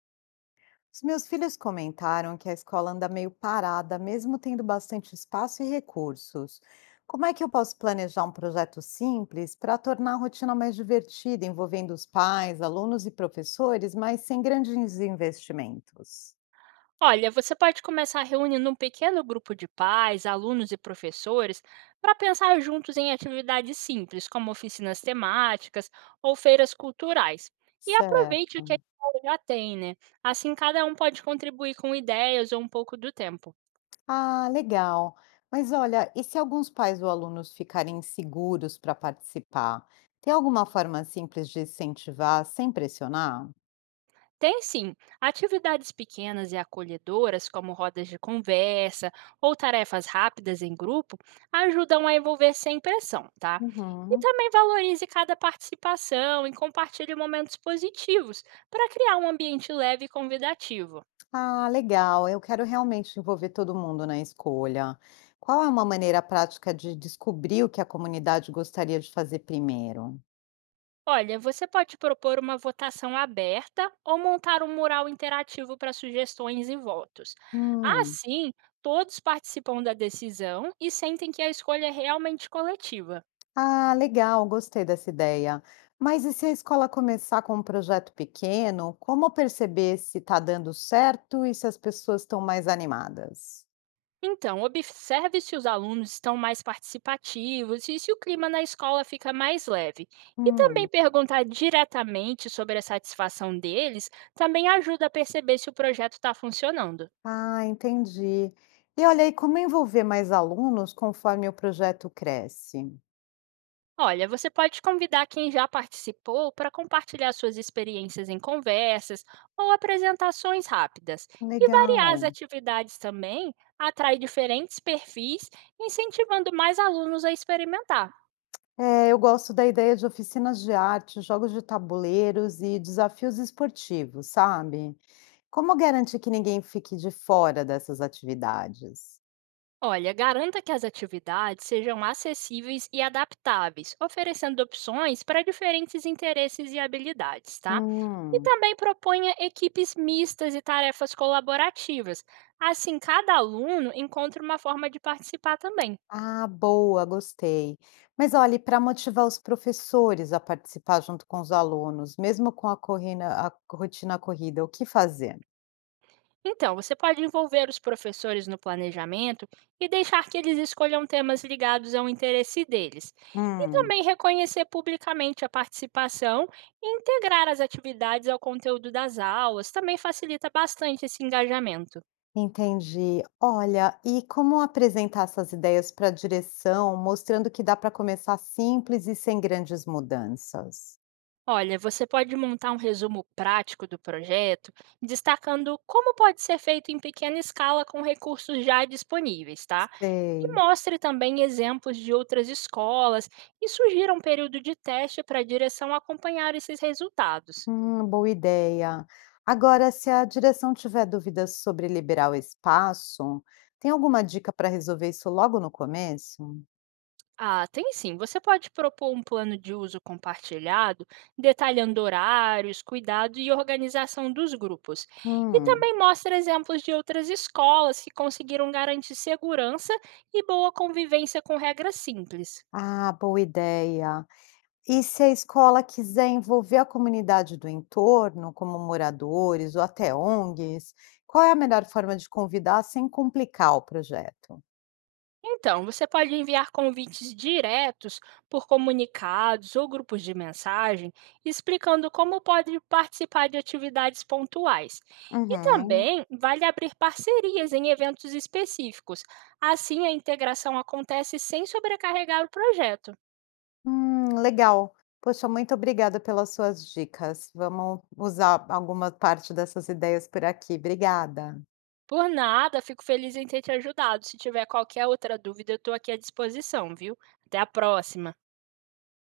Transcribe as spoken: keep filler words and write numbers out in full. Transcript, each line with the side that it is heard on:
left: Os meus filhos comentaram que a escola anda meio parada, mesmo tendo bastante espaço e recursos. Como é que eu posso planejar um projeto simples para tornar a rotina mais divertida, envolvendo os pais, alunos e professores, mas sem grandes investimentos?
right: Olha, você pode começar reunindo um pequeno grupo de pais, alunos e professores para pensar juntos em atividades simples, como oficinas temáticas ou feiras culturais. E aproveite
left: Certo.
right: o que a escola já tem, né? Assim cada um pode contribuir com ideias ou um pouco do tempo.
left: Ah, legal. Mas olha, e se alguns pais ou alunos ficarem inseguros para participar? Tem alguma forma simples de incentivar sem pressionar?
right: Tem sim. Atividades pequenas e acolhedoras, como rodas de conversa ou tarefas rápidas em grupo, ajudam a envolver sem pressão, tá? E
left: Uhum.
right: também valorize cada participação e compartilhe momentos positivos para criar um ambiente leve e convidativo.
left: Ah, legal. Eu quero realmente envolver todo mundo na escolha. Qual é uma maneira prática de descobrir o que a comunidade gostaria de fazer primeiro?
right: Olha, você pode propor uma votação aberta ou montar um mural interativo para sugestões e votos.
left: Hum.
right: Assim, todos participam da decisão e sentem que a escolha é realmente coletiva.
left: Ah, legal, gostei dessa ideia. Mas e se a escola começar com um projeto pequeno, como perceber se está dando certo e se as pessoas estão mais animadas?
right: Então, observe se os alunos estão mais participativos e se o clima na escola fica mais leve. E também
left: Hum.
right: perguntar diretamente sobre a satisfação deles também ajuda a perceber se o projeto está funcionando.
left: Ah, entendi. E olha aí, como envolver mais alunos conforme o projeto cresce?
right: Olha, você pode convidar quem já participou para compartilhar suas experiências em conversas ou apresentações rápidas. E variar as
left: Legal.
right: atividades também atrai diferentes perfis, incentivando mais alunos a experimentar.
left: É, eu gosto da ideia de oficinas de arte, jogos de tabuleiros e desafios esportivos, sabe? Como garantir que ninguém fique de fora dessas atividades?
right: Olha, garanta que as atividades sejam acessíveis e adaptáveis, oferecendo opções para diferentes interesses e habilidades, tá? E
left: Hum,
right: também proponha equipes mistas e tarefas colaborativas. Assim, cada aluno encontra uma forma de participar também.
left: ah, boa, gostei. Mas olhe, para motivar os professores a participar junto com os alunos, mesmo com a corrina- a rotina corrida, o que fazer?
right: Então, você pode envolver os professores no planejamento e deixar que eles escolham temas ligados ao interesse deles. E
left: Hum.
right: também reconhecer publicamente a participação e integrar as atividades ao conteúdo das aulas também facilita bastante esse engajamento.
left: Entendi. Olha, e como apresentar essas ideias para a direção, mostrando que dá para começar simples e sem grandes mudanças?
right: Olha, você pode montar um resumo prático do projeto, destacando como pode ser feito em pequena escala com recursos já disponíveis, tá? E
left: Sei.
right: mostre também exemplos de outras escolas e sugira um período de teste para a direção acompanhar esses resultados.
left: Hum, boa ideia. Agora, se a direção tiver dúvidas sobre liberar o espaço, tem alguma dica para resolver isso logo no começo?
right: Ah, tem sim. Você pode propor um plano de uso compartilhado, detalhando horários, cuidado e organização dos grupos. E
left: Hum,
right: também mostra exemplos de outras escolas que conseguiram garantir segurança e boa convivência com regras simples.
left: ah, boa ideia. E se a escola quiser envolver a comunidade do entorno, como moradores ou até O N G s, qual é a melhor forma de convidar sem complicar o projeto?
right: Então, você pode enviar convites diretos por comunicados ou grupos de mensagem, explicando como pode participar de atividades pontuais. E
left: Uhum.
right: também vale abrir parcerias em eventos específicos. Assim, a integração acontece sem sobrecarregar o projeto.
left: Hum, legal. Poxa, muito obrigada pelas suas dicas. Vamos usar alguma parte dessas ideias por aqui. Obrigada.
right: Por nada, fico feliz em ter te ajudado. Se tiver qualquer outra dúvida, eu estou aqui à disposição, viu? Até a próxima!